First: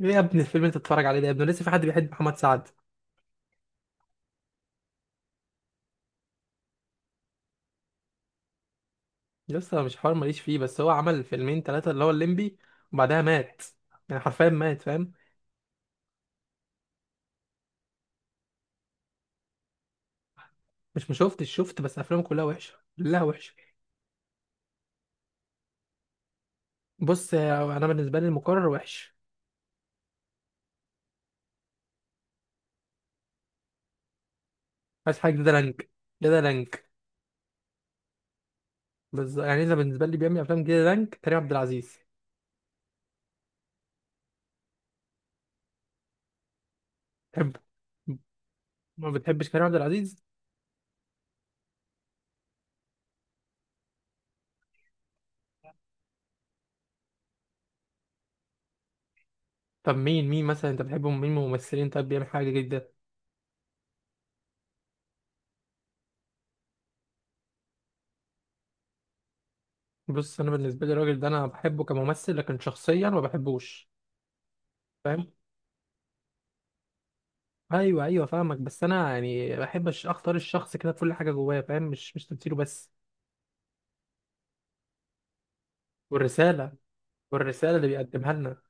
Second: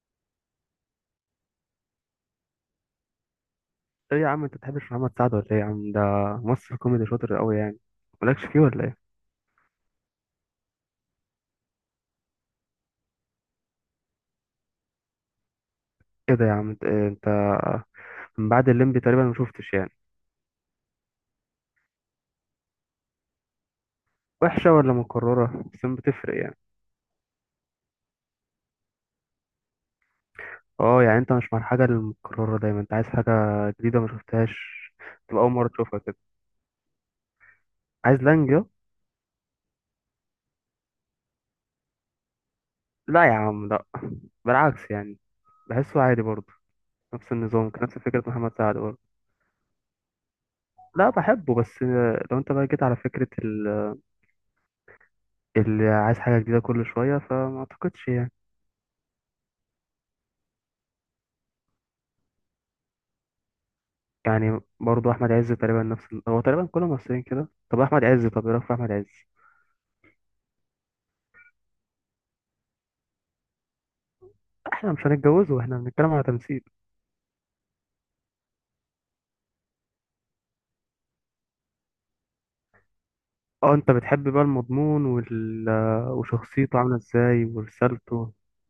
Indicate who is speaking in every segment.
Speaker 1: ايه يا ابني الفيلم اللي انت بتتفرج عليه ده يا ابني؟ لسه في حد بيحب محمد سعد؟
Speaker 2: ايه يا عم، انت بتحبش محمد سعد ولا ايه يا عم؟ ده ممثل كوميدي شاطر قوي يعني. مالكش فيه ولا ايه؟
Speaker 1: لسه مش حوار، ماليش فيه، بس هو عمل فيلمين ثلاثة اللي هو الليمبي وبعدها مات، يعني حرفيا مات، فاهم؟
Speaker 2: ايه ده يا عم؟ انت إيه؟ انت من بعد الليمبي تقريبا ما شفتش يعني.
Speaker 1: مش مشوفتش، شفت، بس افلامه كلها وحشة، كلها وحشة.
Speaker 2: وحشه ولا مكرره، بس ما بتفرق يعني.
Speaker 1: بص انا بالنسبة لي المقرر وحش.
Speaker 2: اه، يعني انت مش مع الحاجه المكرره دايما؟ انت عايز حاجه جديده ما شفتهاش
Speaker 1: عايز حاجة
Speaker 2: تبقى اول
Speaker 1: جديدة
Speaker 2: مره
Speaker 1: لانج.
Speaker 2: تشوفها كده؟
Speaker 1: جديدة لانج.
Speaker 2: عايز لانجا.
Speaker 1: بس يعني اذا بالنسبة لي بيعمل افلام جديدة لانج كريم عبد العزيز.
Speaker 2: لا يا عم، لا. بالعكس يعني. بحسه عادي برضه، نفس
Speaker 1: بحبه.
Speaker 2: النظام، نفس فكره محمد سعد برضه.
Speaker 1: ما بتحبش كريم عبد العزيز؟
Speaker 2: لا، بحبه بس. لو انت بقى جيت على فكره اللي عايز حاجه جديده كل شويه، فما اعتقدش يعني.
Speaker 1: طب مين مثلا انت بتحبه؟ مين من الممثلين طب بيعمل حاجة جديدة؟
Speaker 2: يعني برضه احمد عز تقريبا نفس هو تقريبا كل الممثلين كده. طب احمد عز، طب ايه رايك في احمد عز؟
Speaker 1: بص انا بالنسبة لي الراجل ده انا بحبه كممثل لكن شخصيا ما بحبوش،
Speaker 2: احنا مش
Speaker 1: فاهم؟
Speaker 2: هنتجوزه، احنا بنتكلم على تمثيل.
Speaker 1: ايوه ايوه، فاهمك، بس انا يعني بحب اختار الشخص كده بكل حاجه جواه، فاهم؟ مش تمثيله بس.
Speaker 2: اه، انت بتحب بقى المضمون
Speaker 1: والرساله.
Speaker 2: وشخصيته عامله ازاي
Speaker 1: والرساله اللي
Speaker 2: ورسالته.
Speaker 1: بيقدمها لنا.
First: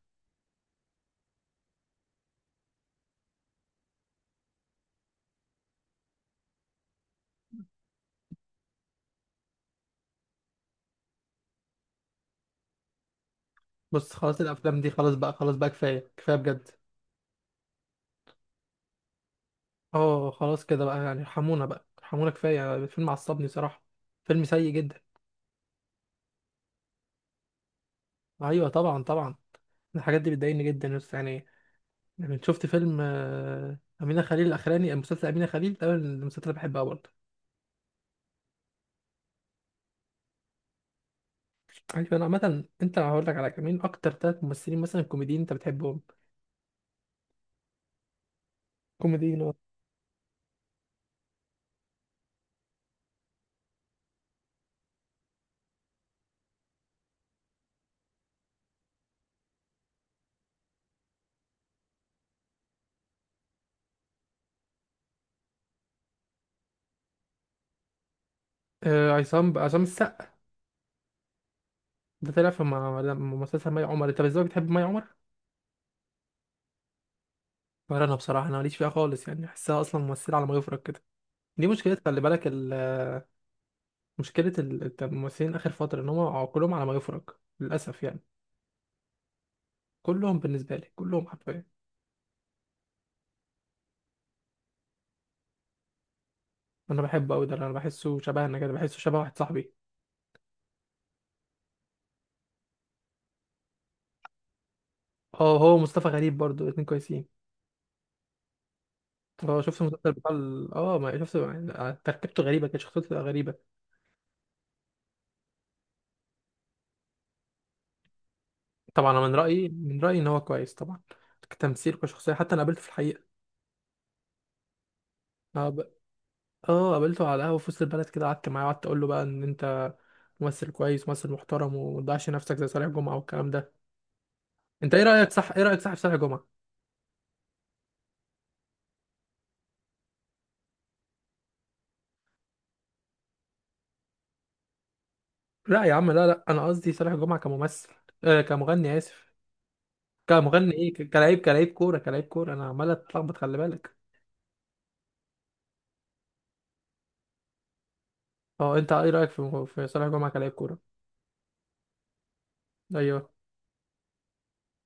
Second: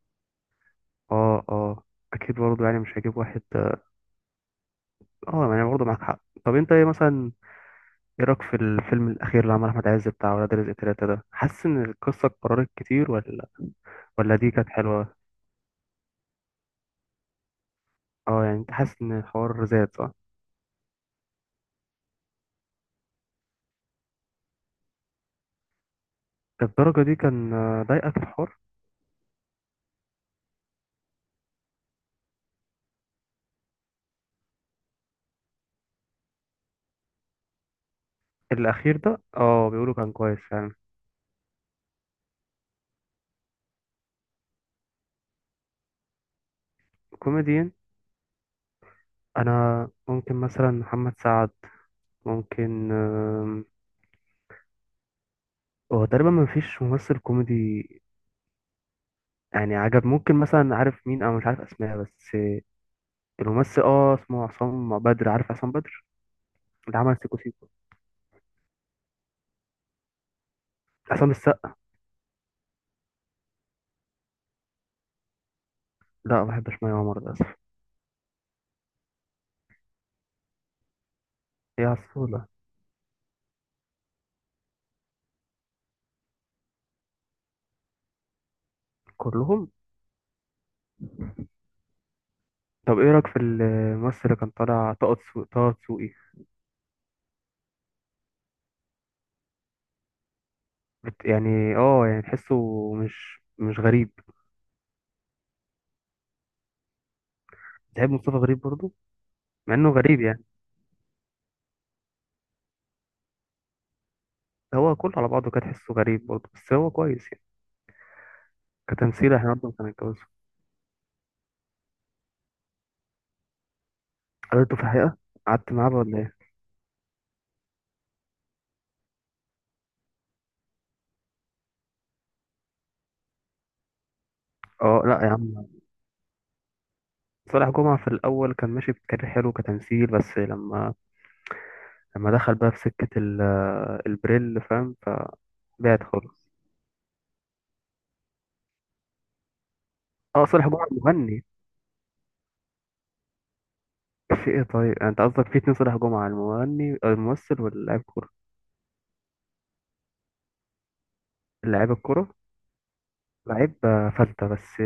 Speaker 2: اه، اه، اكيد برضه يعني مش هجيب واحد. اه يعني برضه معاك حق. طب انت ايه مثلا؟ ايه رايك في الفيلم الاخير اللي عمل احمد عز بتاع ولاد رزق 3 ده؟ حاسس ان القصه اتكررت كتير، ولا؟
Speaker 1: بص
Speaker 2: ولا
Speaker 1: خلاص،
Speaker 2: دي كانت
Speaker 1: الافلام دي خلاص
Speaker 2: حلوه؟
Speaker 1: بقى، خلاص بقى، كفايه كفايه بجد.
Speaker 2: اه، يعني انت حاسس ان الحوار زاد، صح؟
Speaker 1: اه خلاص كده بقى، يعني ارحمونا بقى، ارحمونا، كفايه يعني. الفيلم عصبني صراحه، فيلم سيء جدا.
Speaker 2: الدرجه دي كان، ضايقك الحوار؟
Speaker 1: ايوه طبعا طبعا، الحاجات دي بتضايقني جدا يا أسطى. يعني، يعني شفت فيلم أمينة خليل الأخراني، مسلسل أمينة خليل ده من المسلسلات اللي بحبها برضه.
Speaker 2: الأخير ده، بيقولوا كان كويس فعلا.
Speaker 1: أيوة، أنا عامة أنت هقول لك على كمين، أكتر 3 ممثلين مثلا كوميديين أنت بتحبهم.
Speaker 2: كوميديان.
Speaker 1: كوميديين.
Speaker 2: أنا ممكن مثلا محمد سعد، ممكن. هو تقريبا ما فيش ممثل كوميدي يعني عجب. ممكن مثلا، عارف مين؟ أنا مش عارف أسماء بس. الممثل، اسمه عصام بدر، عارف عصام بدر، اللي عمل سيكو سيكو.
Speaker 1: عصام السقا،
Speaker 2: عصام السقا.
Speaker 1: ده طلع في مسلسل مي عمر، انت ازاي بتحب مي عمر؟
Speaker 2: لا، ما بحبش مي عمر للأسف.
Speaker 1: ولا انا بصراحه، انا ماليش فيها خالص، يعني احسها اصلا ممثله على ما يفرج كده. دي
Speaker 2: هي
Speaker 1: مشكله، خلي بالك
Speaker 2: عسولة.
Speaker 1: مشكله الممثلين اخر فتره ان هم كلهم على ما يفرج، للاسف يعني.
Speaker 2: كلهم.
Speaker 1: كلهم بالنسبه لي، كلهم حرفيا.
Speaker 2: طب ايه رأيك في الممثل اللي كان طالع، طه دسوقي؟
Speaker 1: انا بحبه قوي ده، انا بحسه شبهنا كده، بحسه شبه واحد صاحبي.
Speaker 2: يعني، يعني تحسه مش غريب.
Speaker 1: اه، هو مصطفى غريب برضو، الاتنين كويسين.
Speaker 2: تحب مصطفى غريب برضه؟
Speaker 1: اه
Speaker 2: مع
Speaker 1: شفت
Speaker 2: انه
Speaker 1: المسلسل
Speaker 2: غريب
Speaker 1: بتاع
Speaker 2: يعني،
Speaker 1: ما شفت يعني، تركيبته غريبه، كانت شخصيته غريبه.
Speaker 2: هو كله على بعضه كان تحسه غريب برضه، بس هو كويس يعني
Speaker 1: طبعا انا
Speaker 2: كتمثيل. احنا برضه كان
Speaker 1: من رايي ان
Speaker 2: يتجوزه.
Speaker 1: هو كويس طبعا، كتمثيل كشخصيه، حتى انا قابلته في الحقيقه.
Speaker 2: قابلته في الحقيقة؟
Speaker 1: اه
Speaker 2: قعدت
Speaker 1: ب-
Speaker 2: معاه بقى ولا ايه؟
Speaker 1: اه قابلته على القهوة في وسط البلد كده، قعدت معاه وقعدت اقول له بقى ان انت ممثل كويس، ممثل محترم، وما تضيعش نفسك زي صالح جمعة والكلام ده. انت
Speaker 2: اه. لا يا
Speaker 1: ايه
Speaker 2: عم.
Speaker 1: رأيك صح في صالح جمعة؟
Speaker 2: صالح جمعة في الأول كان ماشي بكارير حلو كتمثيل، بس لما دخل بقى في سكة البريل، فاهم؟
Speaker 1: لا يا
Speaker 2: فبعد
Speaker 1: عم لا لا،
Speaker 2: خالص.
Speaker 1: انا قصدي صالح جمعة كممثل. آه كمغني، اسف،
Speaker 2: اه، صالح
Speaker 1: كمغني
Speaker 2: جمعة
Speaker 1: ايه، كلاعب،
Speaker 2: المغني.
Speaker 1: كلاعب كورة، كلاعب كورة، انا عمال اتلخبط خلي بالك.
Speaker 2: في ايه؟ طيب، انت قصدك في اتنين صالح جمعة، المغني الممثل واللاعب كورة؟
Speaker 1: اه انت ايه رأيك في صالح جمعة كلاعب كورة؟
Speaker 2: اللاعب الكورة.
Speaker 1: ايوه.
Speaker 2: لعيب فلتة بس.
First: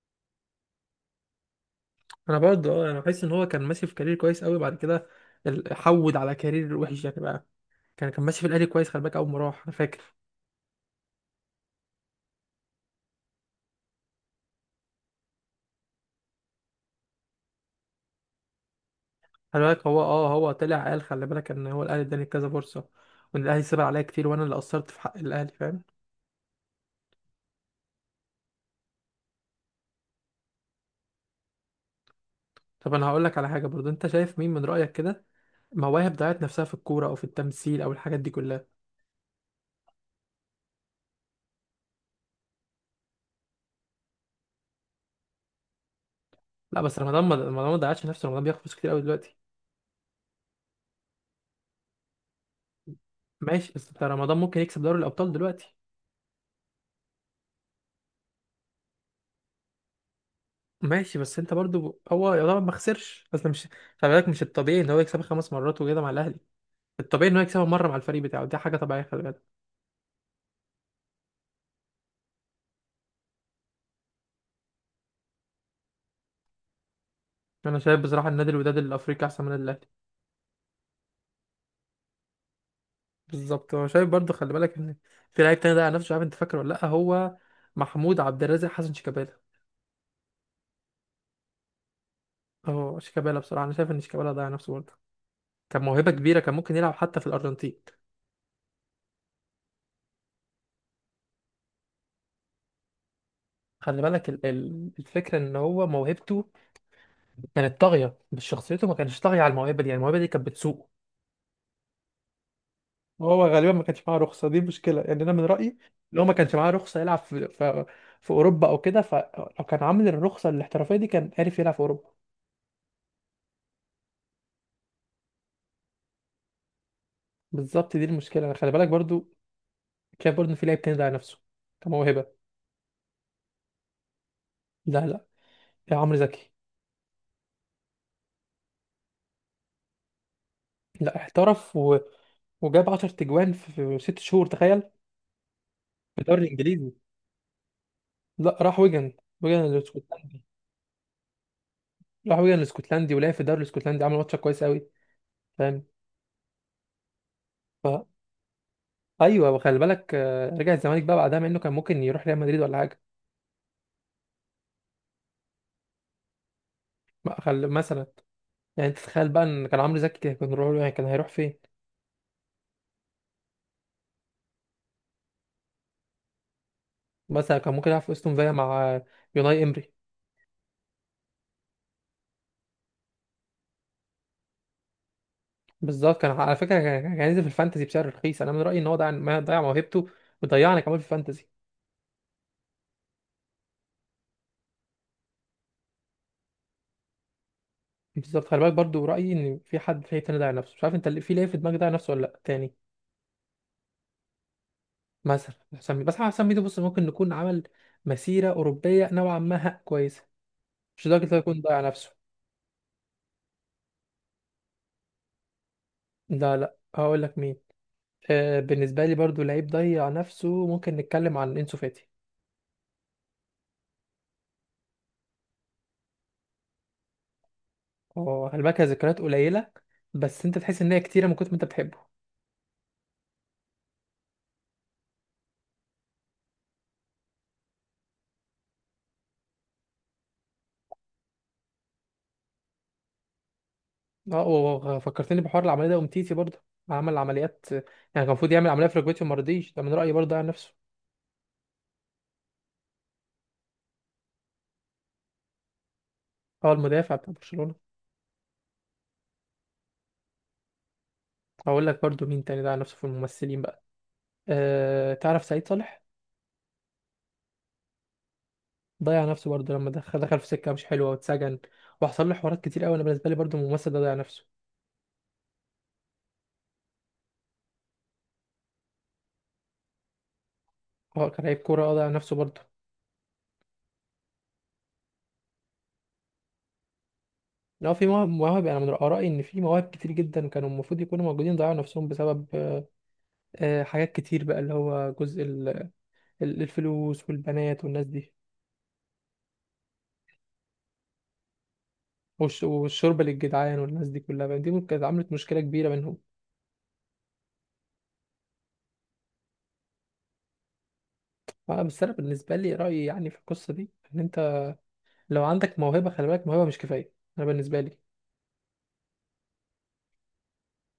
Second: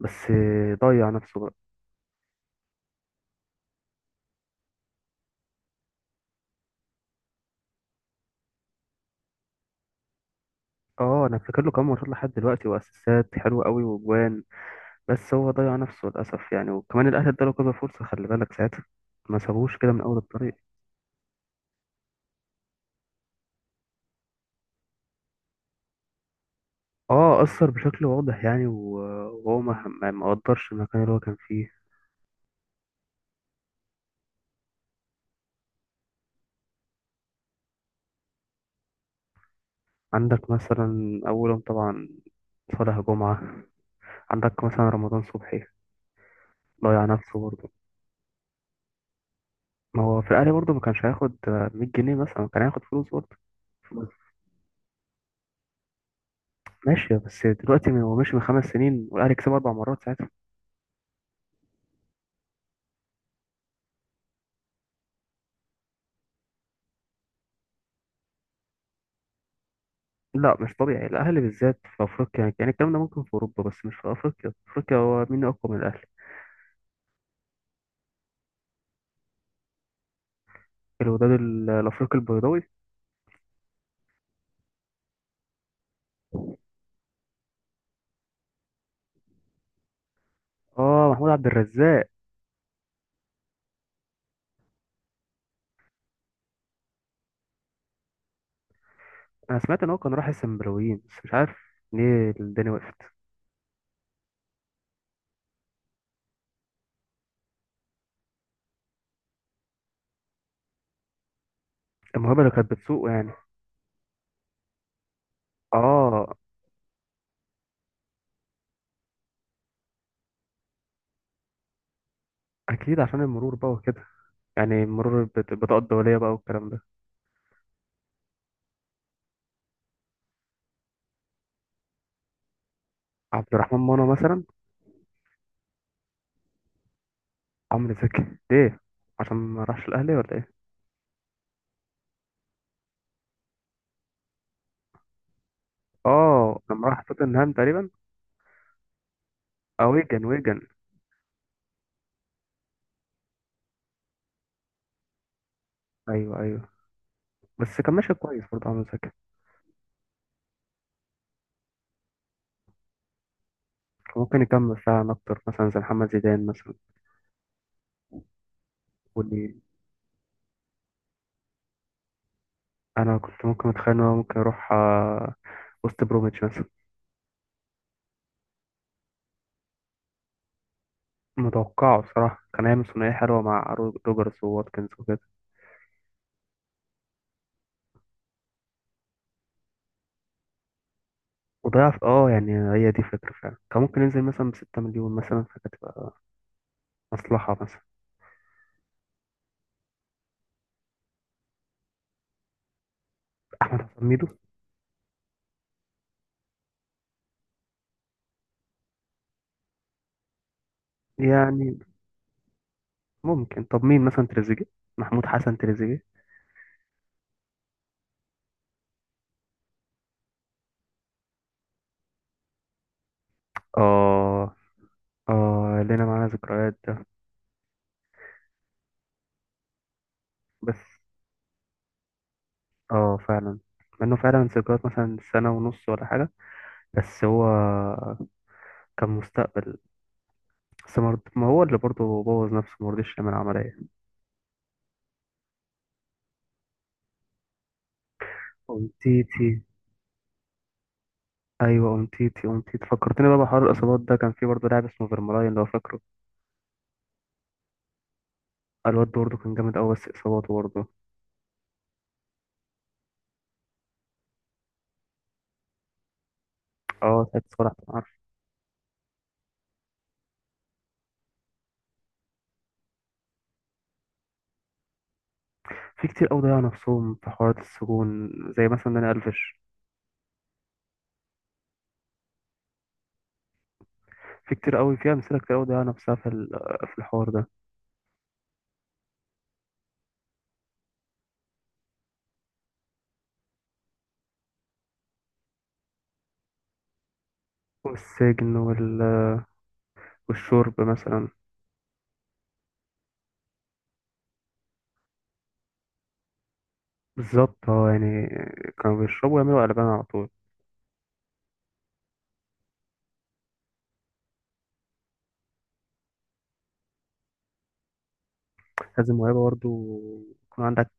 Speaker 2: بس ضيع نفسه بقى.
Speaker 1: انا برضه اه، انا بحس ان هو كان ماشي في كارير كويس قوي بعد كده حود على كارير وحش يعني بقى. كان ماشي في الاهلي كويس، خلي بالك، اول ما راح انا فاكر.
Speaker 2: اه، انا فاكر له كام ماتش لحد دلوقتي، واسيستات حلوه قوي، واجوان. بس هو ضيع نفسه للأسف يعني، وكمان الأهلي اداله كذا فرصة، خلي بالك ساعتها ما
Speaker 1: خلي
Speaker 2: سابوش
Speaker 1: بالك
Speaker 2: كده
Speaker 1: هو
Speaker 2: من أول
Speaker 1: اه، هو
Speaker 2: الطريق.
Speaker 1: طلع قال خلي بالك ان هو الاهلي اداني كذا فرصه، وان الاهلي سيب عليا كتير، وانا اللي قصرت في حق الاهلي، فاهم؟
Speaker 2: اه، أثر بشكل واضح يعني، وهو ما قدرش المكان اللي هو كان فيه.
Speaker 1: طب انا هقول لك على حاجه برضو، انت شايف مين من رايك كده مواهب ضيعت نفسها في الكوره او في التمثيل او الحاجات دي كلها؟
Speaker 2: عندك مثلا أولهم طبعا صالح جمعة، عندك مثلا رمضان صبحي.
Speaker 1: لا بس
Speaker 2: ضيع
Speaker 1: رمضان، ما
Speaker 2: نفسه
Speaker 1: رمضان
Speaker 2: برضه.
Speaker 1: ما ضيعش نفسه، رمضان بياخد فلوس كتير قوي دلوقتي.
Speaker 2: ما هو في الأهلي برضه ما كانش هياخد 100 جنيه مثلا، كان هياخد فلوس برضه.
Speaker 1: ماشي بس انت،
Speaker 2: بس
Speaker 1: رمضان ممكن يكسب دوري الابطال دلوقتي.
Speaker 2: ماشي، بس دلوقتي هو ماشي من 5 سنين والأهلي كسب 4 مرات ساعتها.
Speaker 1: ماشي بس انت برضو، هو يعتبر ما خسرش اصل، مش خلي بالك، مش الطبيعي ان هو يكسبها 5 مرات وكده مع الاهلي، الطبيعي ان هو يكسبها مره مع الفريق بتاعه، دي حاجه طبيعيه خلي بالك.
Speaker 2: لا، مش طبيعي، الاهلي بالذات في افريقيا يعني. الكلام ده ممكن في اوروبا، بس مش في افريقيا. في افريقيا هو مين اقوى من الاهلي؟
Speaker 1: انا شايف بصراحه النادي الوداد الافريقي احسن من النادي الاهلي.
Speaker 2: الوداد الافريقي البيضاوي.
Speaker 1: بالظبط، هو شايف برضه، خلي بالك ان في لعيب تاني ضيع نفسه، مش عارف انت فاكره ولا لا، هو محمود عبد الرازق حسن شيكابالا.
Speaker 2: اه، محمود عبد الرزاق.
Speaker 1: اه شيكابالا، بصراحه انا شايف ان شيكابالا ضيع نفسه برضه، كان موهبه كبيره، كان ممكن يلعب حتى في الارجنتين.
Speaker 2: انا سمعت ان هو كان راح السنبلاويين، بس مش عارف ليه الدنيا وقفت.
Speaker 1: خلي بالك الفكره ان هو موهبته كانت طاغيه، بس شخصيته ما كانش طاغيه على الموهبه دي، يعني الموهبه دي كانت بتسوقه.
Speaker 2: الموهبه اللي كانت بتسوقه يعني.
Speaker 1: وهو غالبا ما كانش معاه رخصه، دي مشكله يعني، انا من رايي ان هو
Speaker 2: اه.
Speaker 1: ما كانش معاه رخصه يلعب في اوروبا او كده. فلو كان عامل الرخصه الاحترافيه دي كان عارف يلعب في اوروبا.
Speaker 2: اكيد عشان المرور بقى وكده. يعني المرور بطاقه الدوليه بقى، والكلام ده.
Speaker 1: بالظبط دي المشكله، خلي بالك برضو. شايف برضه ان في لعيب تاني ضيع نفسه كموهبه.
Speaker 2: عبد الرحمن منى مثلا.
Speaker 1: لا لا، يا عمرو زكي.
Speaker 2: عمرو زكي. ليه؟ عشان ما راحش الاهلي ولا ايه؟
Speaker 1: لا احترف وجاب 10 تجوان في 6 شهور، تخيل، في الدوري
Speaker 2: اه، لما
Speaker 1: الانجليزي.
Speaker 2: راح توتنهام تقريبا.
Speaker 1: لا راح ويجن، ويجن
Speaker 2: اه، ويجن،
Speaker 1: الاسكتلندي.
Speaker 2: ويجن.
Speaker 1: راح ويجن الاسكتلندي ولعب في الدوري الاسكتلندي، عمل ماتش كويس قوي، فاهم؟
Speaker 2: ايوه، ايوه. بس كان
Speaker 1: ف
Speaker 2: ماشي كويس برضه عمرو زكي.
Speaker 1: ايوه، وخلي بالك رجع الزمالك بقى بعدها، مع انه كان ممكن يروح ريال مدريد ولا حاجه.
Speaker 2: ممكن يكمل فعلا أكتر، مثلا زي محمد زيدان مثلا.
Speaker 1: ما خل... مثلا، يعني انت تتخيل
Speaker 2: يقول
Speaker 1: بقى
Speaker 2: لي،
Speaker 1: ان كان عمرو زكي كان روح، يعني كان هيروح فين؟
Speaker 2: أنا كنت ممكن أتخيل إن هو ممكن يروح، وست بروميتش مثلا.
Speaker 1: مثلا كان ممكن يلعب في استون فيا مع يوناي امري.
Speaker 2: متوقعه بصراحة كان هيعمل ثنائية حلوة مع روجرز وواتكنز وكده.
Speaker 1: بالظبط، كان على فكره كان هينزل في الفانتزي بسعر رخيص، انا من رايي ان هو ضيع، ما ضيع موهبته وضيعنا كمان في الفانتزي.
Speaker 2: وضيع في يعني هي دي فكرة فعلا، كان ممكن ينزل مثلا بـ6 مليون مثلا، فكانت تبقى مصلحة مثلا.
Speaker 1: بالظبط، خلي بالك برضو رايي ان في حد في تاني ضيع نفسه، مش عارف انت اللي في ليه في دماغك ضيع نفسه ولا لا تاني.
Speaker 2: أحمد حسن ميدو.
Speaker 1: مثلا حسام ميدو، بس حسام ميدو بص ممكن نكون عمل مسيره اوروبيه نوعا ما، ها كويسه، مش لدرجه إنه يكون
Speaker 2: يعني
Speaker 1: ضيع نفسه.
Speaker 2: ممكن. طب مين مثلا، تريزيجيه؟ محمود حسن تريزيجيه.
Speaker 1: لا لا، هقول لك مين. آه، بالنسبه لي برضو لعيب ضيع نفسه، ممكن نتكلم عن انسو فاتي.
Speaker 2: اه، اه، لنا معانا ذكريات ده.
Speaker 1: هو خلي بالك هي ذكريات قليله، بس انت تحس
Speaker 2: بس
Speaker 1: ان هي كتيره من كتر ما انت بتحبه.
Speaker 2: اه، فعلا. مع انه فعلا ذكريات مثلا سنة ونص ولا حاجة، بس هو كان مستقبل. بس ما هو اللي برضه بوظ نفسه، ما رضيش يعمل عملية.
Speaker 1: اه، وفكرتني بحوار العمليه ده، ومتيتي برضه عمل عمليات يعني، كان المفروض يعمل عمليه في ركبته وما
Speaker 2: أونتيتي.
Speaker 1: رضيش، ده من رايي برضه على نفسه.
Speaker 2: أيوة، أونتيتي، أونتيتي. فكرتني بقى بحوار الإصابات ده. كان في برضه لاعب اسمه فيرمالاين، لو فاكره.
Speaker 1: هو المدافع بتاع برشلونه.
Speaker 2: الواد ده برضه كان جامد أوي، بس إصاباته برضه.
Speaker 1: هقول لك برضه مين تاني ده على نفسه في الممثلين بقى. أه تعرف سعيد صالح؟
Speaker 2: أه، ساعة صلاح، كان عارف.
Speaker 1: ضيع نفسه برضه، لما دخل في سكه مش حلوه واتسجن، وحصل له حوارات كتير قوي، انا بالنسبه لي برضه الممثل ده ضيع نفسه.
Speaker 2: في كتير أوي ضيعوا نفسهم في حوارات السجون، زي مثلا داني ألفيش.
Speaker 1: هو كان لعيب كوره اه، ضيع نفسه برضه.
Speaker 2: في كتير أوي، في أمثلة كتير أوي ضيعوا نفسها في في الحوار ده.
Speaker 1: لو في مواهب، مواهب، انا من رايي ان في مواهب كتير جدا كانوا المفروض يكونوا موجودين، ضيعوا نفسهم بسبب أه آه، حاجات كتير بقى، اللي هو جزء الفلوس والبنات والناس دي،
Speaker 2: والسجن والشرب مثلا.
Speaker 1: والشوربه للجدعان والناس دي كلها، فاهم؟ دي ممكن كانت عملت مشكله كبيره بينهم.
Speaker 2: بالظبط. اه يعني كانوا بيشربوا ويعملوا قلبان على طول.
Speaker 1: بس انا بالنسبه لي رايي يعني في القصه دي ان انت لو عندك موهبه، خلي بالك موهبه مش كفايه، انا بالنسبه لي.
Speaker 2: لازم موهبة برضه، يكون عندك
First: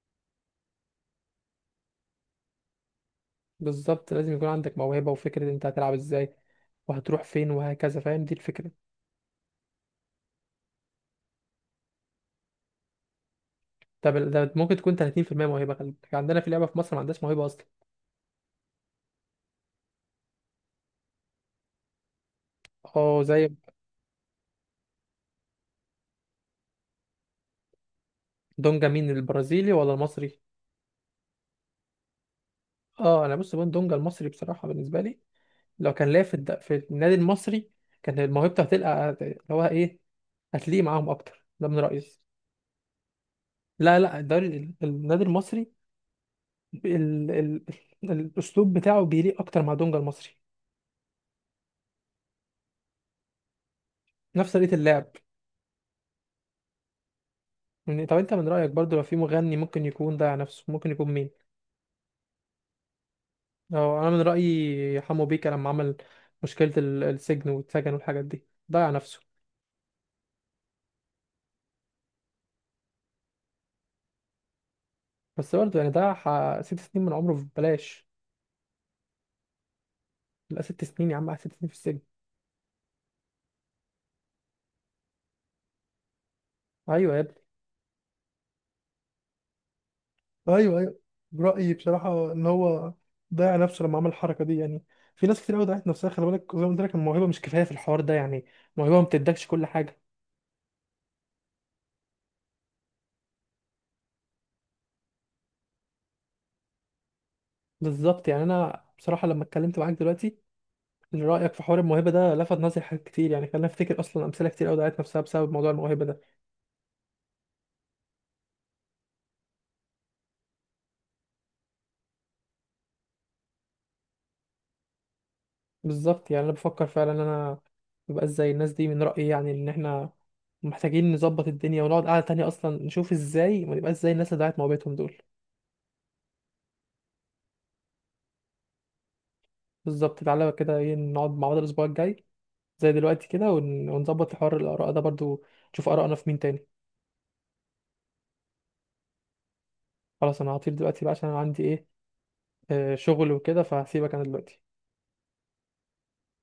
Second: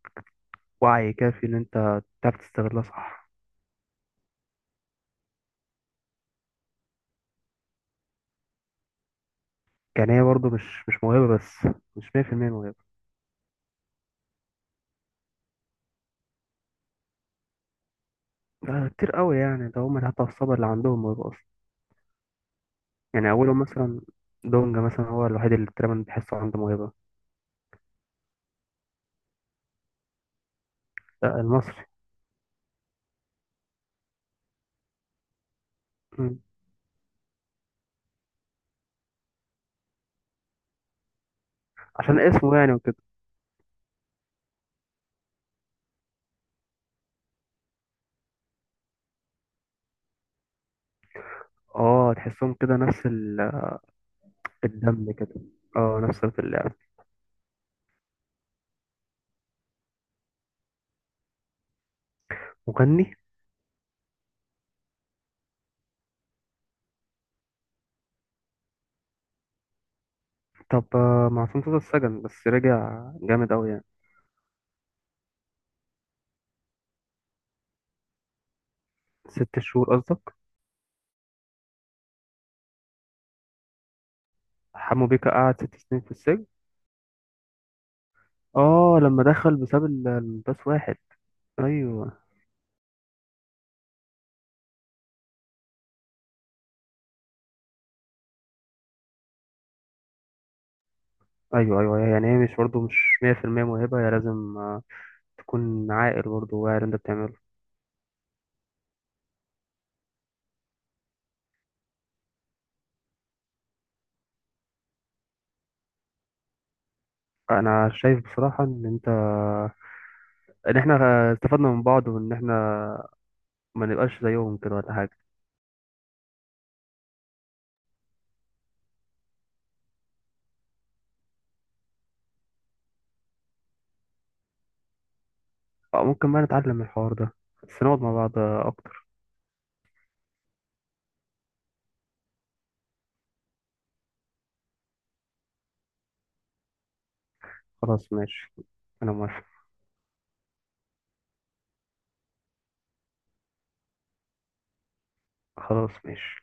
Speaker 2: وعي كافي إن أنت تعرف تستغلها صح.
Speaker 1: بالظبط، لازم يكون عندك موهبه وفكره انت هتلعب ازاي وهتروح فين وهكذا، فاهم؟ دي الفكره.
Speaker 2: يعني هي برضه مش موهبة بس، مش 100% موهبة.
Speaker 1: طب ده ممكن تكون 30% موهبه، خلي بالك عندنا في لعبه في مصر ما عندهاش موهبه اصلا.
Speaker 2: ده كتير قوي يعني، ده هم حتى الصبر اللي عندهم موهبة أصلا.
Speaker 1: اه
Speaker 2: يعني
Speaker 1: زي
Speaker 2: أولهم مثلا دونجا مثلا، هو الوحيد اللي تقريبا بحسه عنده موهبة.
Speaker 1: دونجا، مين البرازيلي ولا المصري؟
Speaker 2: ده المصري.
Speaker 1: اه انا بص، بون دونجا المصري بصراحه بالنسبه لي لو كان لعب في
Speaker 2: مم.
Speaker 1: في النادي المصري كان موهبته هتلقى اللي هو ايه، هتليق معاهم اكتر، ده من رأيي.
Speaker 2: عشان اسمه يعني وكده.
Speaker 1: لا لا، الدوري النادي المصري، ال... ال... الاسلوب بتاعه بيليق اكتر مع دونجا المصري.
Speaker 2: اه، تحسهم كده نفس
Speaker 1: نفس طريقة اللعب.
Speaker 2: الدم كده. اه، نفس في اللعب.
Speaker 1: يعني طب انت من رأيك برضو لو في مغني ممكن يكون ضيع نفسه ممكن يكون مين؟
Speaker 2: مغني.
Speaker 1: أو انا من رأيي حمو بيكا، لما عمل مشكلة السجن والسجن والحاجات دي، ضيع نفسه.
Speaker 2: طب معصوم صوت السجن، بس رجع جامد أوي يعني.
Speaker 1: بس برضه يعني ضيع 6 سنين من عمره ببلاش.
Speaker 2: 6 شهور قصدك؟
Speaker 1: لا 6 سنين يا عم، قعد 6 سنين في السجن.
Speaker 2: حمو بيكا قعد 6 سنين في السجن؟
Speaker 1: ايوه يا ابني.
Speaker 2: اه، لما دخل بسبب الباس
Speaker 1: ايوه
Speaker 2: واحد.
Speaker 1: ايوه. رايي
Speaker 2: ايوه،
Speaker 1: بصراحه ان هو ضيع نفسه لما عمل الحركه دي يعني. في ناس كتير قوي ضيعت نفسها، خلي بالك زي ما قلت لك الموهبه مش كفايه في الحوار ده، يعني الموهبه ما بتدكش كل حاجه.
Speaker 2: ايوه، ايوه، يعني هي مش برضه مش 100% موهبه، هي لازم تكون عاقل برضه، واعي انت بتعمله.
Speaker 1: بالظبط يعني، انا بصراحه لما اتكلمت معاك دلوقتي إن رايك في حوار الموهبه ده لفت نظري حاجات كتير، يعني خلاني افتكر اصلا امثله كتير قوي ضيعت نفسها بسبب موضوع الموهبه ده.
Speaker 2: انا شايف بصراحه ان احنا استفدنا من بعض، وان احنا ما نبقاش زيهم كده ولا حاجه.
Speaker 1: بالظبط يعني انا بفكر فعلا ان انا مبقاش زي الناس دي من رايي، يعني ان احنا محتاجين نظبط الدنيا ونقعد قعده تانية اصلا نشوف ازاي ما نبقاش زي الناس اللي ضيعت موهبتهم دول.
Speaker 2: أو ممكن بقى نتعلم من الحوار ده، بس نقعد مع بعض اكتر.
Speaker 1: بالظبط، تعالى كده ايه، نقعد مع بعض الاسبوع الجاي زي دلوقتي كده، ونظبط حوار الآراء ده برضو، نشوف آراءنا في مين تاني.
Speaker 2: خلاص ماشي، انا موافق.
Speaker 1: خلاص أنا هطير دلوقتي بقى عشان أنا عندي إيه، شغل وكده، فهسيبك أنا دلوقتي.
Speaker 2: خلاص ماشي.